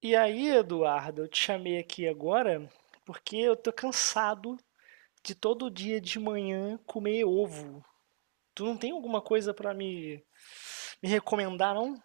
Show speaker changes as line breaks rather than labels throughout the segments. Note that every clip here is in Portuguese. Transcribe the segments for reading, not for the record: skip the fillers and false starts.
E aí, Eduardo, eu te chamei aqui agora porque eu tô cansado de todo dia de manhã comer ovo. Tu não tem alguma coisa pra me recomendar, não?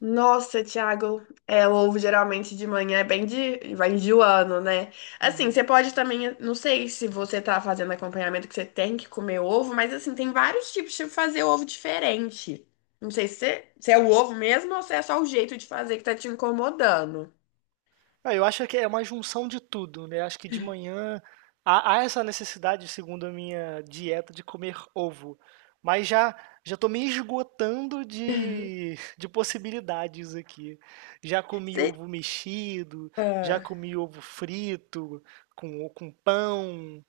Nossa, Thiago, o ovo geralmente de manhã é bem vai enjoando, né? Assim,
Uhum.
você pode também, não sei se você tá fazendo acompanhamento que você tem que comer ovo, mas assim, tem vários tipos de fazer ovo diferente. Não sei se se é o ovo mesmo ou se é só o jeito de fazer que tá te incomodando.
Ah, eu acho que é uma junção de tudo, né? Acho que de manhã há essa necessidade, segundo a minha dieta, de comer ovo. Mas já estou me esgotando de possibilidades aqui. Já comi
Você,
ovo mexido, já
ah,
comi ovo frito, com pão.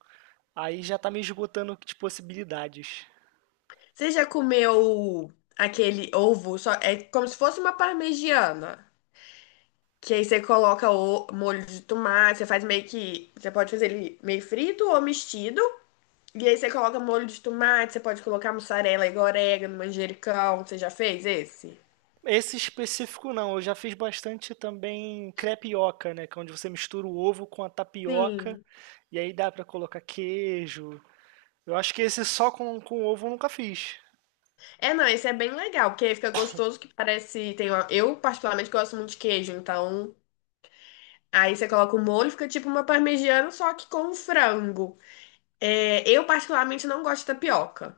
Aí já está me esgotando de possibilidades.
você já comeu aquele ovo, só, é como se fosse uma parmegiana? Que aí você coloca o molho de tomate, você faz meio que. Você pode fazer ele meio frito ou mexido. E aí você coloca molho de tomate, você pode colocar mussarela, e orégano, manjericão. Você já fez esse?
Esse específico não, eu já fiz bastante também crepioca, né? Que é onde você mistura o ovo com a tapioca
Sim.
e aí dá pra colocar queijo. Eu acho que esse só com ovo eu nunca fiz.
É, não, esse é bem legal, porque aí fica gostoso que parece. Tem uma eu, particularmente, gosto muito de queijo, então. Aí você coloca o molho, fica tipo uma parmegiana, só que com frango. É, eu particularmente não gosto de tapioca.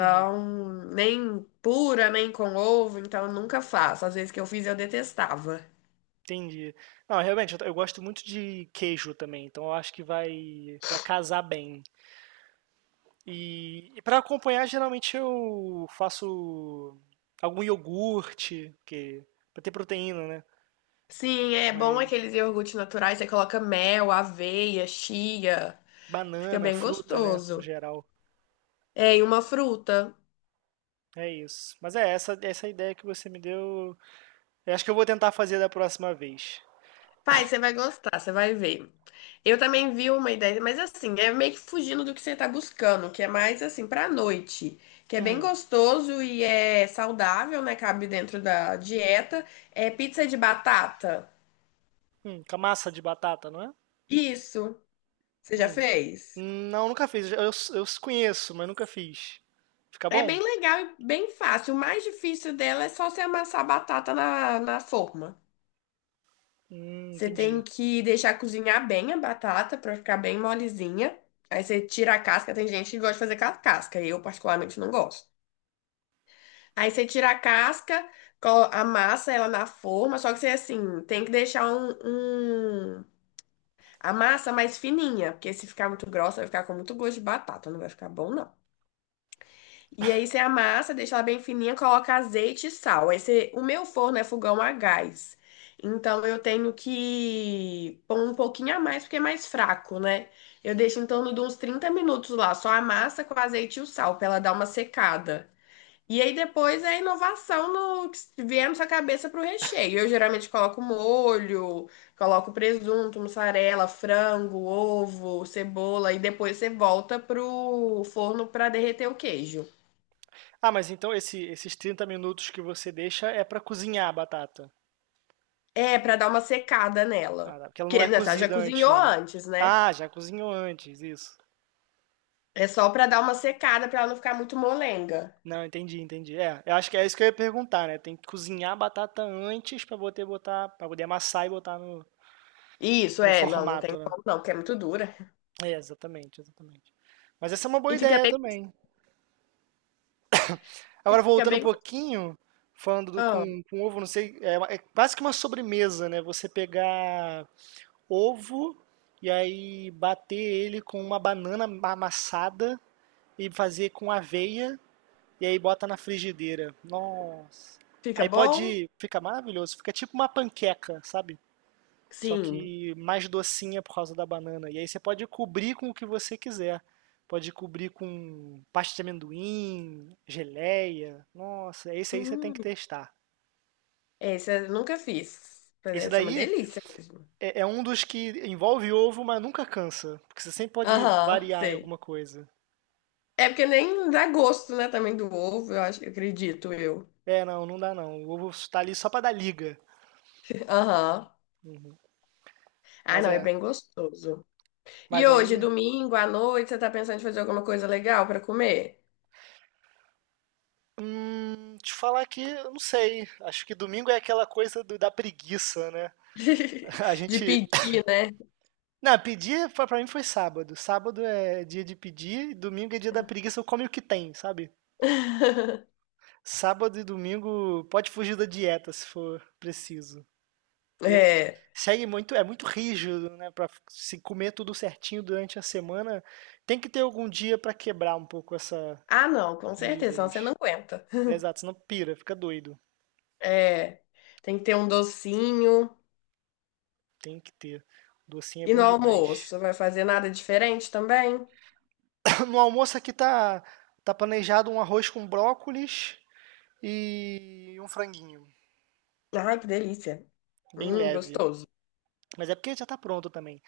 Uhum,
nem pura, nem com ovo, então eu nunca faço. Às vezes que eu fiz eu detestava.
entendi. Não, realmente, eu gosto muito de queijo também, então eu acho que vai casar bem. E para acompanhar, geralmente eu faço algum iogurte, que, pra ter proteína, né?
Sim, é bom
Mas
aqueles iogurtes naturais, você coloca mel, aveia, chia. Fica
banana,
bem
fruta, né? No
gostoso.
geral.
É, e uma fruta.
É isso. Mas é, essa ideia que você me deu. Eu acho que eu vou tentar fazer da próxima vez.
Pai, você vai gostar, você vai ver. Eu também vi uma ideia, mas assim, é meio que fugindo do que você tá buscando, que é mais assim pra noite, que é bem
Uhum.
gostoso e é saudável, né? Cabe dentro da dieta. É pizza de batata.
Com a massa de batata, não é?
Isso, você já
Hum.
fez?
Não, nunca fiz. Eu conheço, mas nunca fiz. Fica
É
bom?
bem legal e bem fácil. O mais difícil dela é só você amassar a batata na forma. Você tem
Entendi.
que deixar cozinhar bem a batata pra ficar bem molezinha. Aí você tira a casca. Tem gente que gosta de fazer com a casca. Eu, particularmente, não gosto. Aí você tira a casca, amassa ela na forma. Só que você, assim, tem que deixar um- a massa mais fininha. Porque se ficar muito grossa, vai ficar com muito gosto de batata. Não vai ficar bom, não. E aí você amassa, deixa ela bem fininha, coloca azeite e sal. Aí você o meu forno é fogão a gás. Então eu tenho que pôr um pouquinho a mais, porque é mais fraco, né? Eu deixo em torno de uns 30 minutos lá, só a massa com azeite e o sal, pra ela dar uma secada. E aí depois é a inovação no que vier na sua cabeça pro recheio. Eu geralmente coloco molho, coloco presunto, mussarela, frango, ovo, cebola, e depois você volta pro forno pra derreter o queijo.
Ah, mas então esses 30 minutos que você deixa é pra cozinhar a batata.
É, pra dar uma secada
Ah,
nela.
tá. Porque ela não
Porque
é
né, ela já
cozida antes,
cozinhou
não.
antes, né?
Ah, já cozinhou antes, isso.
É só pra dar uma secada pra ela não ficar muito molenga.
Não, entendi, entendi. É, eu acho que é isso que eu ia perguntar, né? Tem que cozinhar a batata antes pra poder botar, para poder amassar e botar no,
Isso,
no
não, não tem
formato, né?
como não, porque é muito dura.
É, exatamente, exatamente. Mas essa é uma boa
E fica
ideia
bem,
também. Agora,
fica
voltando um
bem,
pouquinho, falando
ah,
com ovo, não sei, é, é quase que uma sobremesa, né? Você pegar ovo e aí bater ele com uma banana amassada e fazer com aveia e aí bota na frigideira. Nossa.
fica
Aí
bom?
pode, fica maravilhoso, fica tipo uma panqueca, sabe? Só
Sim.
que mais docinha por causa da banana. E aí você pode cobrir com o que você quiser. Pode cobrir com pasta de amendoim, geleia. Nossa, esse aí você tem
Hum,
que testar.
esse eu nunca fiz. Mas
Esse
deve ser uma
daí
delícia mesmo.
é um dos que envolve ovo, mas nunca cansa. Porque você sempre pode
Aham,
variar em
sei.
alguma coisa.
É porque nem dá gosto, né, também do ovo, eu acho, eu acredito eu.
É, não, não dá não. O ovo tá ali só pra dar liga.
Aham. Ah,
Mas
não, é
é.
bem gostoso. E
Mas
hoje,
aí.
domingo à noite, você tá pensando em fazer alguma coisa legal pra comer?
Te falar que, eu não sei. Acho que domingo é aquela coisa da preguiça, né? A
De
gente
pedir, né?
Não, pedir pra mim foi sábado. Sábado é dia de pedir, domingo é dia da preguiça, eu como o que tem, sabe? Sábado e domingo pode fugir da dieta se for preciso. Porque
É.
segue muito, é muito rígido, né? Pra se comer tudo certinho durante a semana, tem que ter algum dia pra quebrar um pouco essa
Ah, não, com
essa
certeza, senão você não
rigidez.
aguenta.
É, exato, senão pira, fica doido.
É. Tem que ter um docinho.
Tem que ter. Docinho é
E no
bom demais.
almoço, vai fazer nada diferente também?
No almoço aqui tá planejado um arroz com brócolis e um franguinho.
Ai, que delícia.
Bem leve.
Gostoso.
Mas é porque já tá pronto também.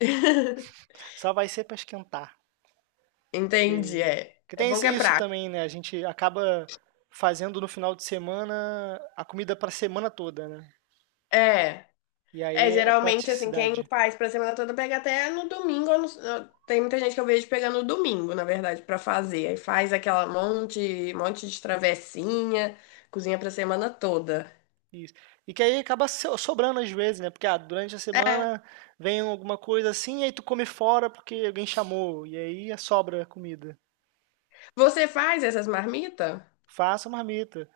Só vai ser pra esquentar.
Entendi,
Que,
é.
que
É
tem
bom que é
isso
prático.
também, né? A gente acaba fazendo no final de semana a comida pra semana toda, né?
É.
E
É,
aí é
geralmente, assim, quem
praticidade.
faz pra semana toda pega até no domingo. Ou no- Tem muita gente que eu vejo pegando no domingo, na verdade, pra fazer. Aí faz aquela monte de travessinha, cozinha pra semana toda.
Isso. E que aí acaba sobrando às vezes, né? Porque ah, durante a
É.
semana vem alguma coisa assim, e aí tu come fora porque alguém chamou. E aí sobra a comida.
Você faz essas marmitas?
Faça marmita.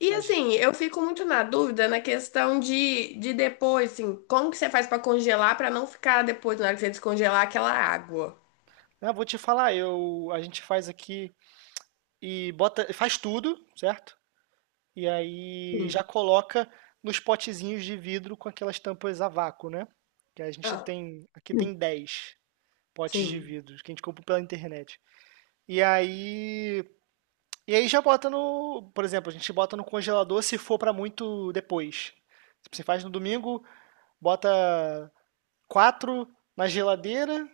E
A gen-
assim, eu fico muito na dúvida na questão de depois, assim, como que você faz pra congelar pra não ficar depois, na hora que você descongelar, aquela água?
Ah, vou te falar, a gente faz aqui e bota, faz tudo, certo? E aí já
Sim.
coloca nos potezinhos de vidro com aquelas tampas a vácuo, né? Que a gente
Ah,
tem, aqui tem 10 potes de
sim,
vidro que a gente compra pela internet. E aí, e aí, já bota no, por exemplo, a gente bota no congelador se for para muito depois. Tipo, você faz no domingo, bota 4 na geladeira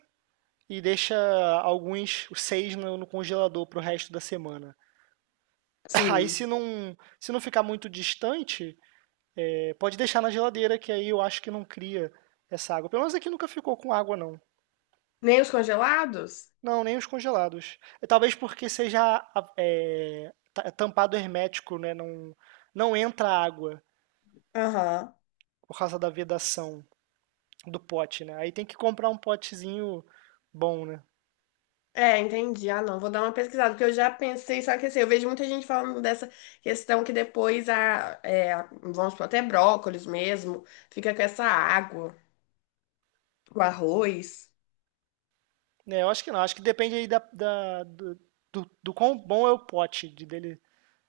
e deixa alguns, os 6 no, congelador pro resto da semana. Aí se
sim.
não, se não ficar muito distante, é, pode deixar na geladeira, que aí eu acho que não cria essa água. Pelo menos aqui nunca ficou com água, não.
Nem os congelados?
Não, nem os congelados. É, talvez porque seja é, é tampado hermético, né? Não, não entra água
Aham.
por causa da vedação do pote, né? Aí tem que comprar um potezinho bom, né?
É, entendi. Ah, não, vou dar uma pesquisada, porque eu já pensei, só que assim, eu vejo muita gente falando dessa questão que depois vamos supor, até brócolis mesmo, fica com essa água, o arroz.
É, eu acho que não. Acho que depende aí do quão bom é o pote, de dele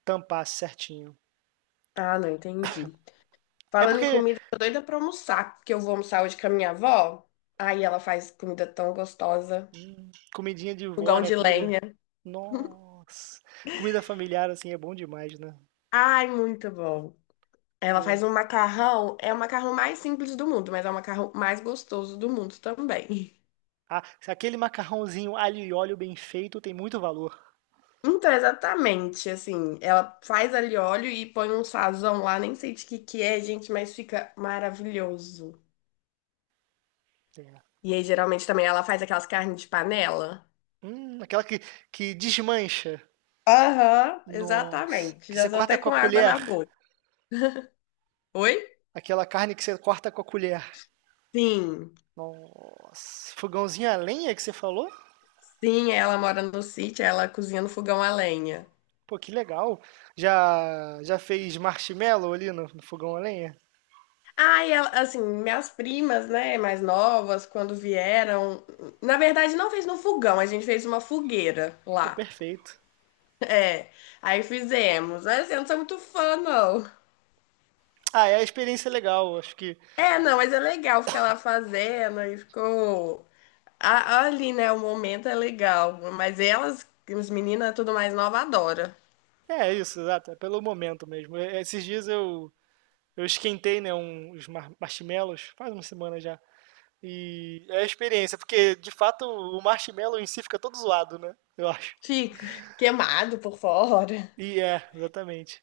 tampar certinho.
Ah, não, entendi.
É
Falando em
porque
comida, eu tô doida pra almoçar, porque eu vou almoçar hoje com a minha avó, aí ela faz comida tão gostosa,
hum, comidinha de vó,
fogão
né?
de
Comida.
lenha.
Nossa! Comida familiar, assim, é bom demais, né?
Ai, muito bom. Ela
Pô.
faz um macarrão, é o macarrão mais simples do mundo, mas é o macarrão mais gostoso do mundo também.
Ah, se aquele macarrãozinho alho e óleo bem feito tem muito valor.
Então, exatamente, assim, ela faz ali óleo e põe um sazão lá, nem sei de que é, gente, mas fica maravilhoso.
É.
E aí, geralmente, também ela faz aquelas carnes de panela.
Aquela que desmancha.
Aham,
Nossa!
exatamente.
Que você
Já tô
corta
até
com a
com água na
colher.
boca. Oi?
Aquela carne que você corta com a colher.
Sim,
Nossa! Fogãozinho a lenha que você falou?
sim, ela mora no sítio, ela cozinha no fogão a lenha.
Pô, que legal. Já fez marshmallow ali no, fogão a lenha?
Ah, e ela, assim, minhas primas, né, mais novas, quando vieram, na verdade, não fez no fogão, a gente fez uma fogueira
Pô,
lá.
perfeito.
É, aí fizemos. Mas assim, eu não sou muito fã, não.
Ah, é a experiência legal. Acho que
É, não, mas é legal ficar lá fazendo e ficou. Ali, né? O momento é legal. Mas elas, as meninas, tudo mais nova, adora.
é isso, exato. É pelo momento mesmo. É, esses dias eu esquentei, né, uns marshmallows, faz uma semana já. E é a experiência, porque de fato o marshmallow em si fica todo zoado, né? Eu acho.
Fica queimado por fora.
E é, exatamente.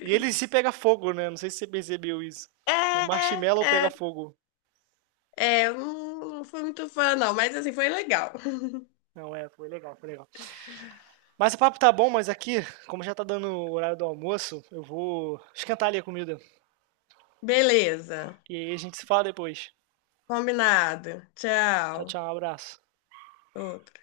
E ele em si pega fogo, né? Não sei se você percebeu isso. O
É,
marshmallow pega
é,
fogo.
é, eu não fui muito fã, não, mas assim, foi legal.
Não, é, foi legal, foi legal. Mas o papo tá bom, mas aqui, como já tá dando o horário do almoço, eu vou esquentar ali a comida.
Beleza,
E aí a gente se fala depois.
combinado.
Tchau,
Tchau.
tchau, um abraço.
Outro.